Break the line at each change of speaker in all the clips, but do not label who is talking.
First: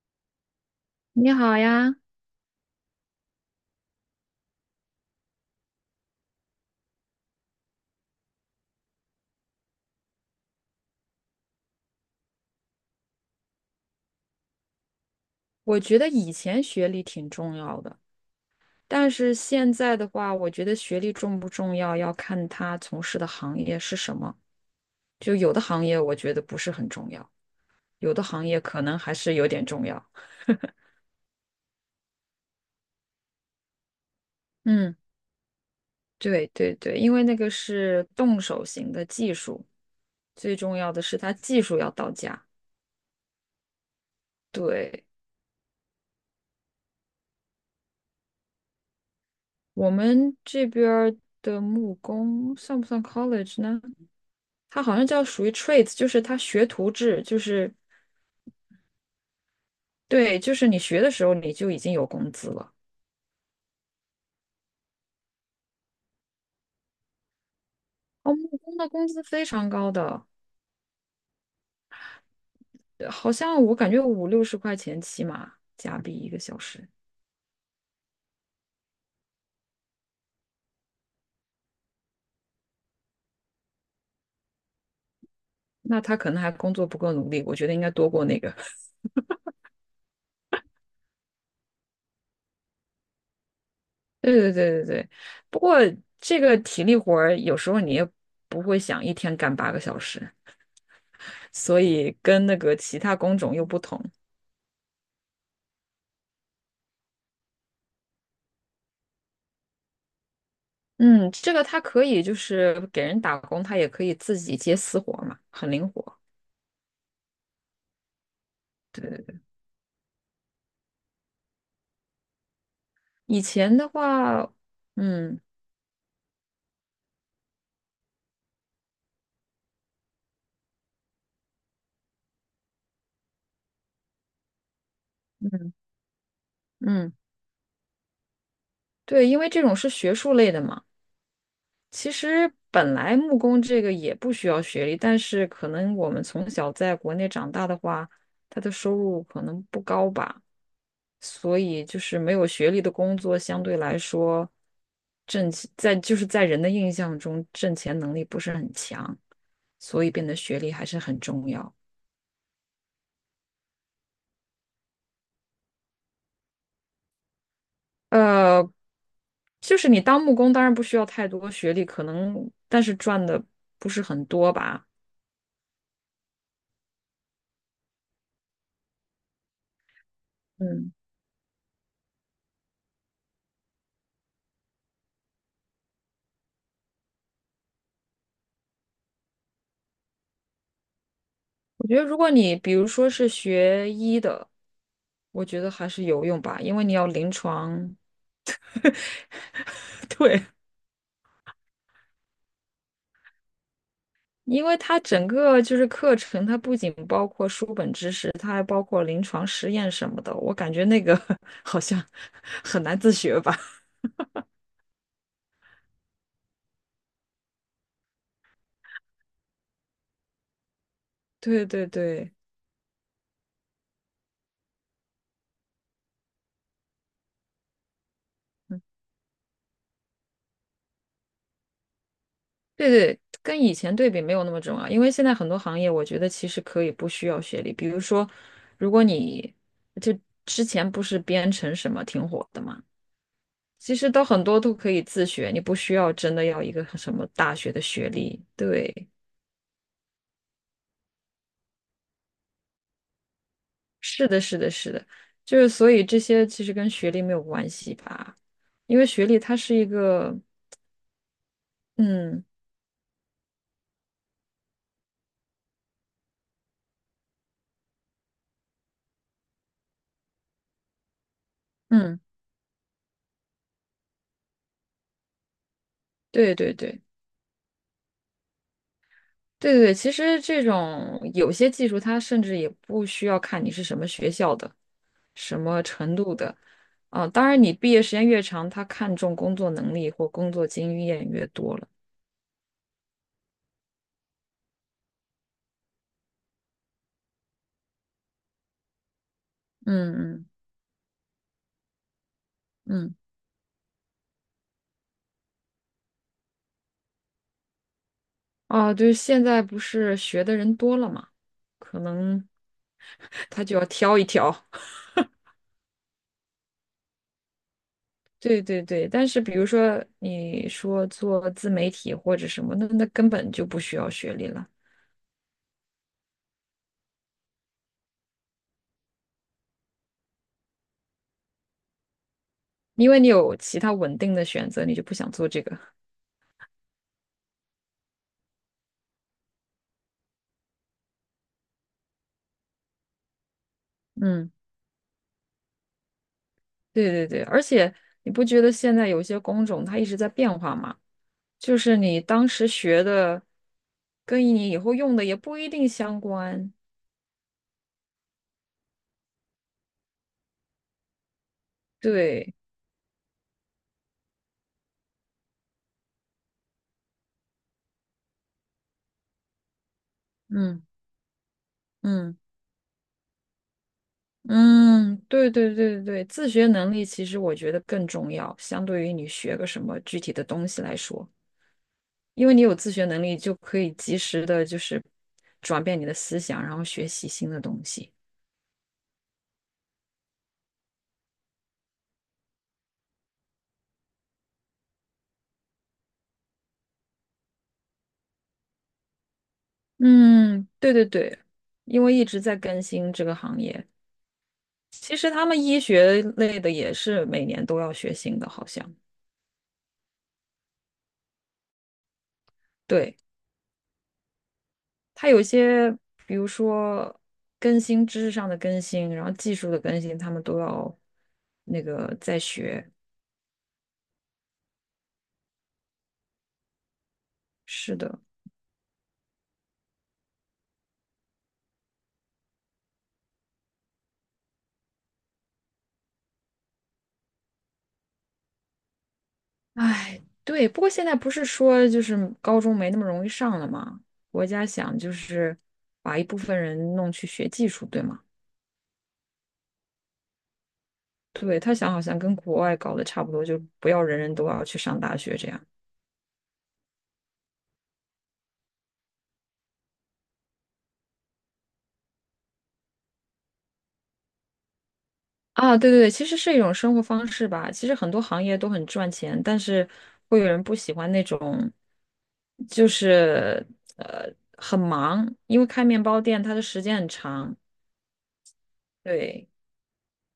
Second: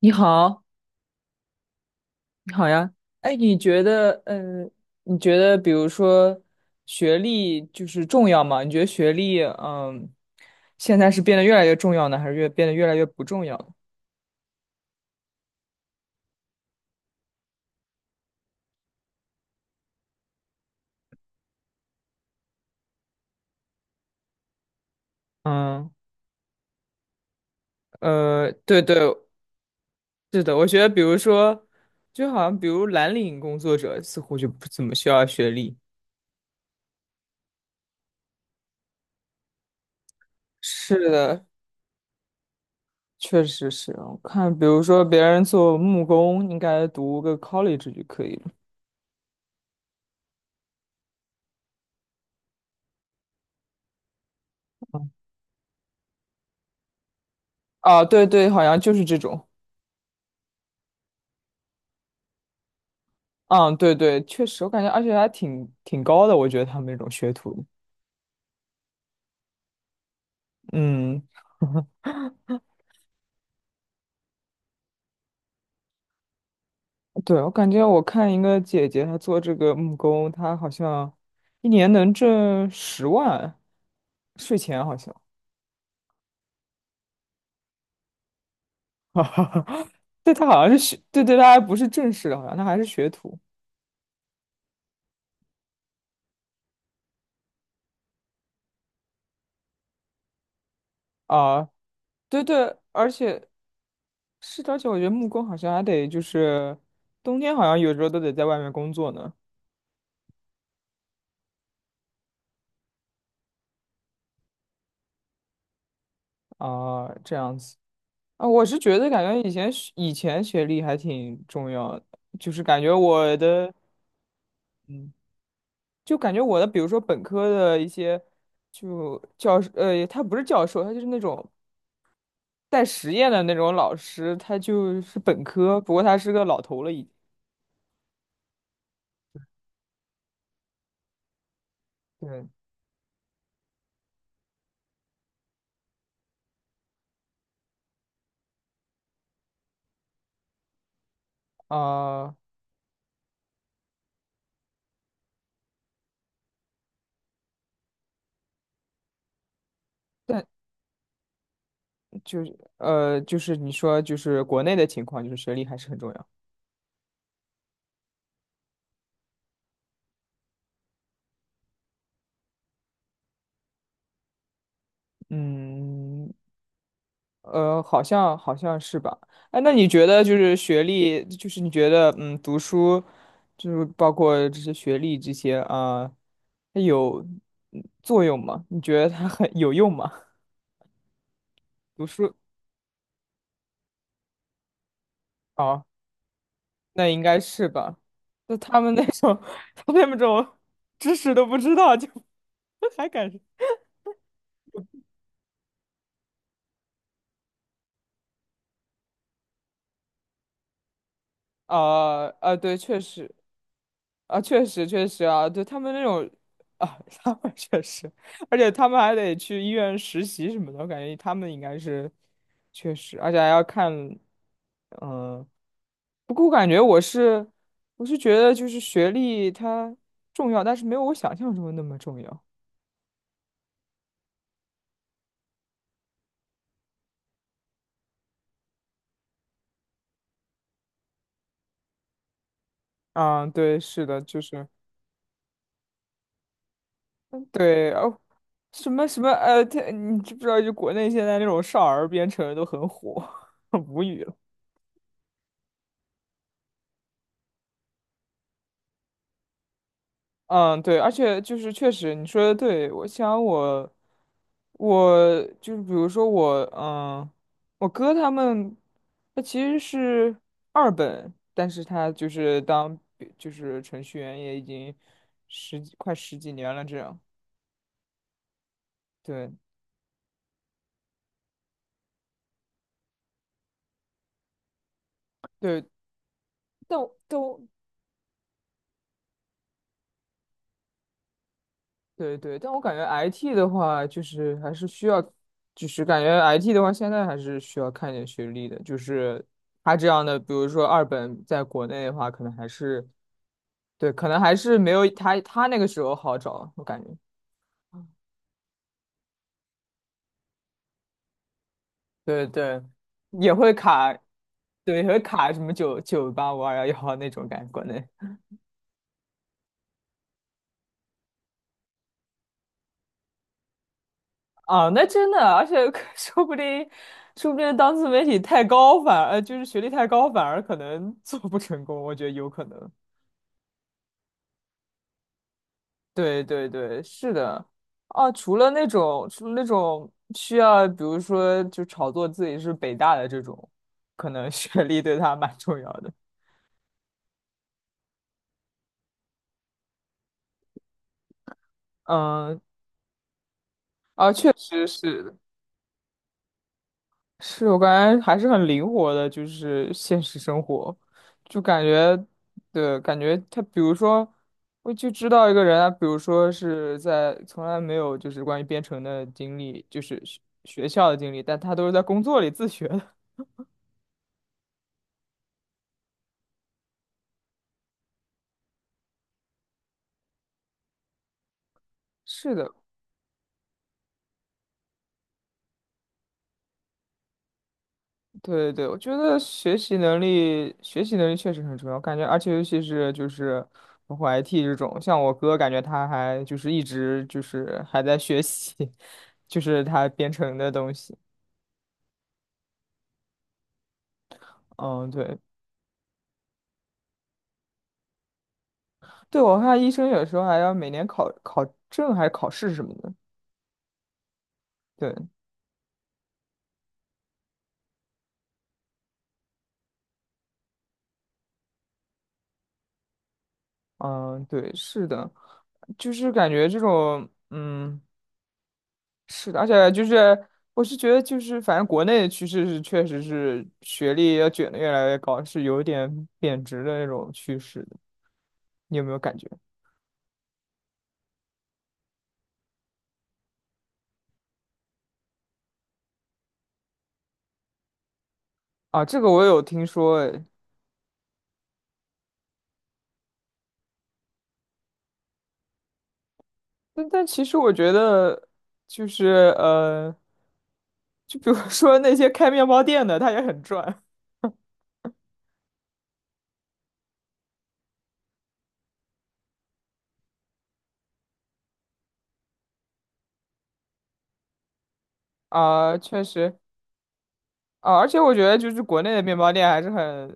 你好，
你好呀，
你好呀。哎，你觉得，比如说，学历就是重要吗？你觉得学历，现在是变得越来越重要呢，还是变得越来越不重要了。
我觉得以前学历挺重要的，但是现在的话，我觉得学历重不重要要看他从事的行业是什么。就有的行
嗯。
业我觉得不是很重要，有的行业可
对对，
能还是有点重要。
是的，我觉得，比如说，就好像比如蓝领工作者似乎就不怎么
嗯，
需要学历。
对对对，因为那个是动手型的技术，最重要的
是
是它
的，
技术要到家。
确实是。我看，比如说
对，
别人做木工，应该读个 college 就可以了。
我们这边儿的木工算不算 college 呢？它好像叫属于 trades，就是它学徒制，就是。
啊，对对，好像就是这种。
对，就是你学的时候你就已经有工资了。
嗯，对对，确实，我感觉而且还挺高的，我觉得他们那种学徒。
哦，木工的工资非常高的，
嗯。
好像我感觉五六十块钱起码加币一个小时。
对，我感觉我看一个姐姐，她做这个木工，她好像一年能挣10万，税前好像。
那他可能还工作不够努力，我觉得应该多过那个。
对，她好像是学，对对，她还不是正式的，好像她还是学徒
对对对对对。不过这个体力活儿有时候你也不会想一天干8个小时，
啊。
所以
对
跟那
对，
个其
而
他工
且
种又不同。
是的，而且我觉得木工好像还得就是冬天好像有时候都得在外面工作呢。
嗯，这个他可以就是给人打工，他也可以自己接私活儿嘛，很灵活。
啊，这样子。啊，我是觉
对
得
对
感觉
对，
以前学历还挺重要的，就是感觉我
以
的。
前的话。
嗯
嗯，
就感觉我的，比如说本科的一些，就教授，他不是教授，他就是那种带实验的那种老师，他就是本
嗯
科，不过他是个老头了已经。
嗯，对，因为这种是学术类的嘛。其
对，
实本来木工这个也不需要学历，但是可能我们从小在国内长大的话，他的收入可能不高吧，所以就是没
啊、
有学历的工作相对来说挣钱在就是在人的印象中挣钱能力不是很强，所以变得学
但
历还是很重要。
就是就是你说就是国内的情况，就是学历还是很重要。
呃，就是你当木工当然不需要太多学历，可能但是赚的不是很多吧。
嗯。好像是吧？哎，那你觉得就是学
嗯。
历，就是你觉得读书，就是包括这些学历这些啊，它有作用吗？你觉得它很 有用吗？
我觉得，
读
如果
书。
你比如说是学医的，我觉得
哦，
还是有用吧，因为你要
那应
临
该是
床，
吧？那他们那种，他们 那
对，
种知识都不知道，就 还敢
因为它整个就是课程，它不仅包括书本知识，它还包括临床实验什么的。我感觉那个 好像
啊啊。对，
很难
确
自
实。
学吧。
啊，确实确实啊，对他们那种啊，他们确实，而且他们还得去医院实习什么的，我感觉他们应
对
该
对
是
对，
确实，而且还要看。嗯、不过我感觉我是觉得就是
嗯，
学历它重要，但是没有我想象中的那么重要。
对对，跟以前对比没有那么重要，因为现在很多行业，我觉得其实可以不需要学历。比如说，如果你就之前不是编程什么挺火的嘛。
啊，对，
其
是
实
的，
都
就
很多
是
都可以自学，你不需要真的要一个什么大学的
对
学
哦，
历。
什
对，
么什么他你知不知道就国内现在那种少儿编程都很火，无语
是
了。
的，是的，是的，就是所以这些其实跟学历没有关系吧，因为学历它是一个，
嗯，对，而且就是确实你说
嗯
的对，我想我就是比如说我我哥他们他其实是二本，但是他
嗯，
就是当就是程序员也已经十几快十几
对对
年了这
对
样。对
对对对，其实这种有些技术它甚至也不需要看你是什么学校的、什么
对，
程度的，
但我
啊，
但
当
我
然你毕业时间越长，他看重工作能力或工作经验越多了。
对对，但我感觉 IT 的话，就是还是需要，就是感觉 IT 的话，现在还是需要看一点学历的。就是他
嗯
这样的，
嗯
比如说二本，在国内的话，可能还是
嗯。
对，可能还是没有他那个时候好找，我感觉。
啊，对，现在不是学的人多了嘛，可
对
能
对，也
他
会
就要
卡，
挑一挑。
对，也会卡什么985211那种感觉，国内。
对对对，但是比如说你说做自媒体或者什么，那根本就不需要学历了，
啊，那真的，而且 说不定，说不定当自媒体太高，反而就是学历太高，反而可能做不成功，我觉得有可能。
因为你有其他稳定的选择，你就不想做这个。
对对对，是的，啊，除了那种，需要比如说就炒作自己是北大的这种，可能
嗯，
学历对他蛮重要的。
对对对，而且你不觉得现在有些工种它一直在变化吗？就是你当
嗯。
时学的，
啊，
跟
确
你以
实
后用
是
的
的，
也不一定相关。
是我感觉还是很灵活的，就是现实生活，就感觉，
对，
对，感觉他，比如说，我就知道一个人啊，比如说是在从来没有就是关于编程的经历，就是学
嗯
学校的经历，但他都是在工
嗯。
作里自学的。
嗯，对对对对对，自学能力其实我觉得更重要，相对于你学个什么具体的东西来说，因
是
为你
的。
有自学能力，就可以及时的，就是转变你的思想，然后学习新的东西。
对对对我觉得学习能力，学习能力确实很重要，感觉，而且尤其是就是包括 IT 这种，像我哥，感觉他还就是一直就是还在学习，就是他编程
嗯，
的东
对对
西。
对，因为一直在更新这个行业，
嗯，
其实
对。
他们医学类的也是每年都要学新的，好像。
对，我看医生有时候还要每年考考证还是考试什么的。
对，
对。
它有一些，比如说更新知识上的更新，然后技术的更新，他们都要那个在学。
嗯，对，是的，就是感觉这种。
是
嗯。
的，
是的，而且就是我是觉得就是反正国内的趋势是确实是学历要卷的越来越高，是有点贬值的那种趋势的，你有没有感觉？
哎，对。不过现在不是说就是高中没那么容易上了吗？国家想就是把一部分人弄去学技术，对吗？
啊，这个我有听说诶，
对，他想好像跟国外搞得差不多，就不要人人都要去上大学这样
但其实我觉得就是就比如说那些开面包店的，他也很赚。
啊。对对对，其实是一种生活方式吧。其实很多行业都很赚钱，但是会有人不喜欢那种，就是呃很忙，因为开
啊，
面包
确
店它
实
的时间很长。
啊，而且我觉得就是国内的面
对。
包店还是很，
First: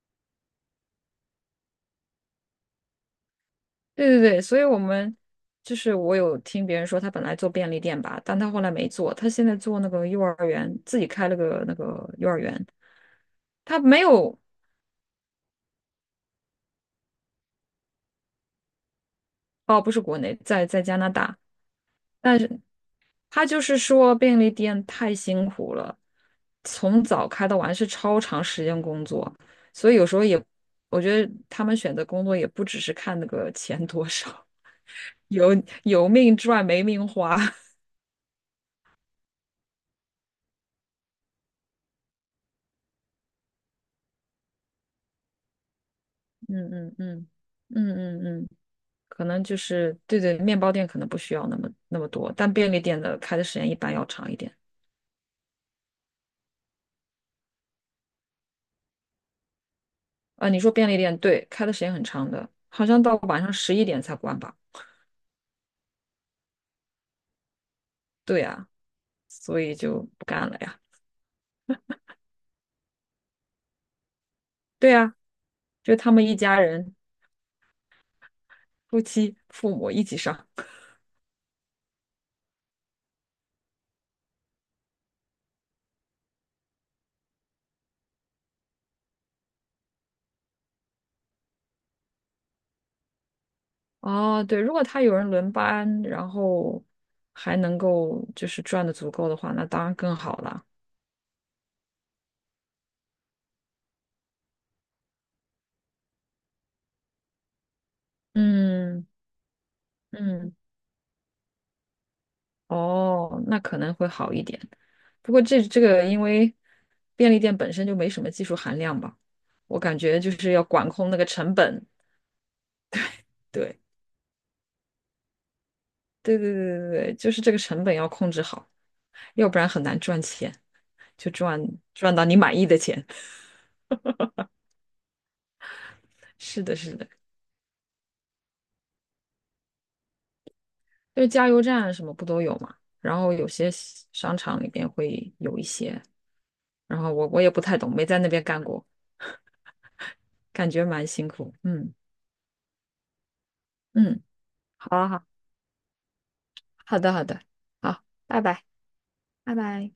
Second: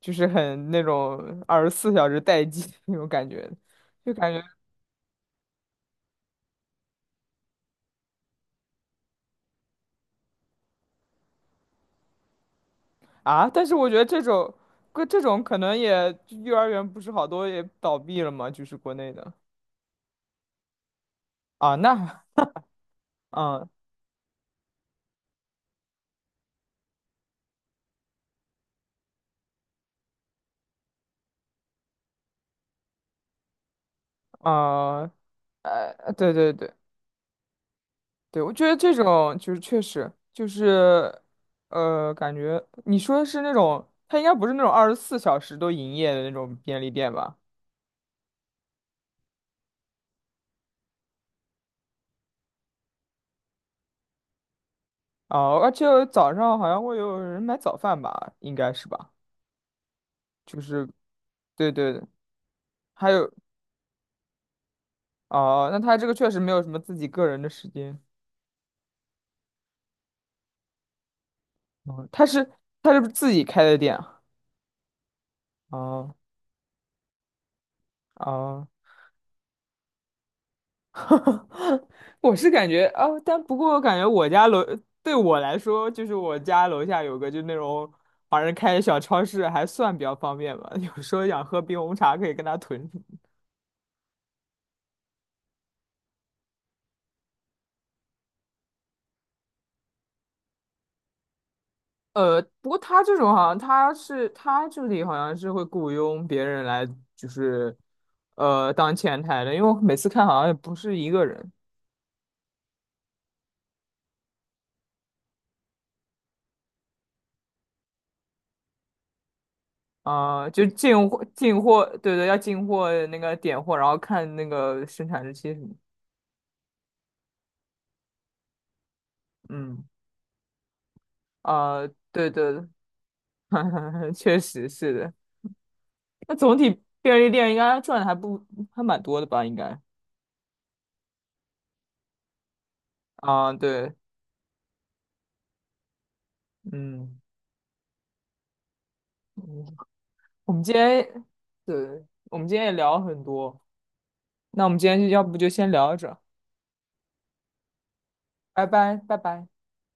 就是很那种二十四小时待机 那种感觉，
对
就
对
感
对，
觉
所以我们就是我有听别人说，他本来做便利店吧，但他后来没做，他现在做那个幼儿园，自己开了个那个幼儿园。
啊，但是
他
我觉
没
得这
有，
种，个这种可能也幼儿园不是好多也倒闭了嘛，就是国内的。
哦，不是国内，在加拿大，
啊，那
但是他就
嗯
是说便利店太辛苦了，从早开到晚是超长时间工作，所以有时候也，我觉得他们选择工作也不只是看那个钱多少，
啊，
有有
对
命
对
赚
对
没命花，
对，我觉得这种就是确实就是，感觉你说的是那种，它应该不是那种二十四小时都营业的那种
嗯
便利
嗯
店
嗯
吧？
嗯嗯嗯。可能就是对对，面包店可能不需要那么那么多，但便利店的开的时间一般要长一点。
啊，而且早上好像会有人买早饭吧，应该是吧？
啊、你
就
说
是
便利店对，开
对
的时
对
间
对，
很长的，好像
还
到
有
晚上11点才关吧？
哦，那他这个确实没有什么自己个人的时间。
对呀、所以就不干了呀。
哦，他是不是自己开的店啊？
对呀、就他
哦
们一家人，
哦。
夫妻、父母一起上。
我是感觉哦，但不过我感觉我家楼对我来说，就是我家楼下有个就那种华人开的小超市，还算比较方便吧。有时候想喝冰红茶，可以跟他囤。
哦，对，如果他有人轮班，然后还能够就是赚的足够的话，那当然更好了。
不过他这种好像他这里好像是会雇佣别人来，就是当
嗯
前台的，因为我每次看好像也
嗯，
不是一个人。
哦，那可能会好一点。不过这个因为便利店本身就没什么技术含量吧，我感觉就
啊、
是要
就
管
进
控那
货
个成
进货，
本。
对对，要进货那个点货，
对，
然后看那个生产日期什么。
对对对对对，就是这个成本要控制好，要不然很
嗯，
难赚钱，就赚
啊，
赚到
对
你满意
对，
的钱。
确实是的。那总
是的，
体
是的，
便利店应该赚的还不还蛮多的吧？应该
就是加油站什么不都有嘛？然后有
啊、
些
对，
商场里边会有一些，然后
嗯
我也不太懂，没在那边干过，
嗯，我们
感
今
觉蛮
天
辛苦。
对，
嗯
我们今天也聊了很多，
嗯，
那我们今
好
天就
啊
要
好，
不就先聊着，
好的好的，好，拜拜。
拜拜，拜拜。
拜拜。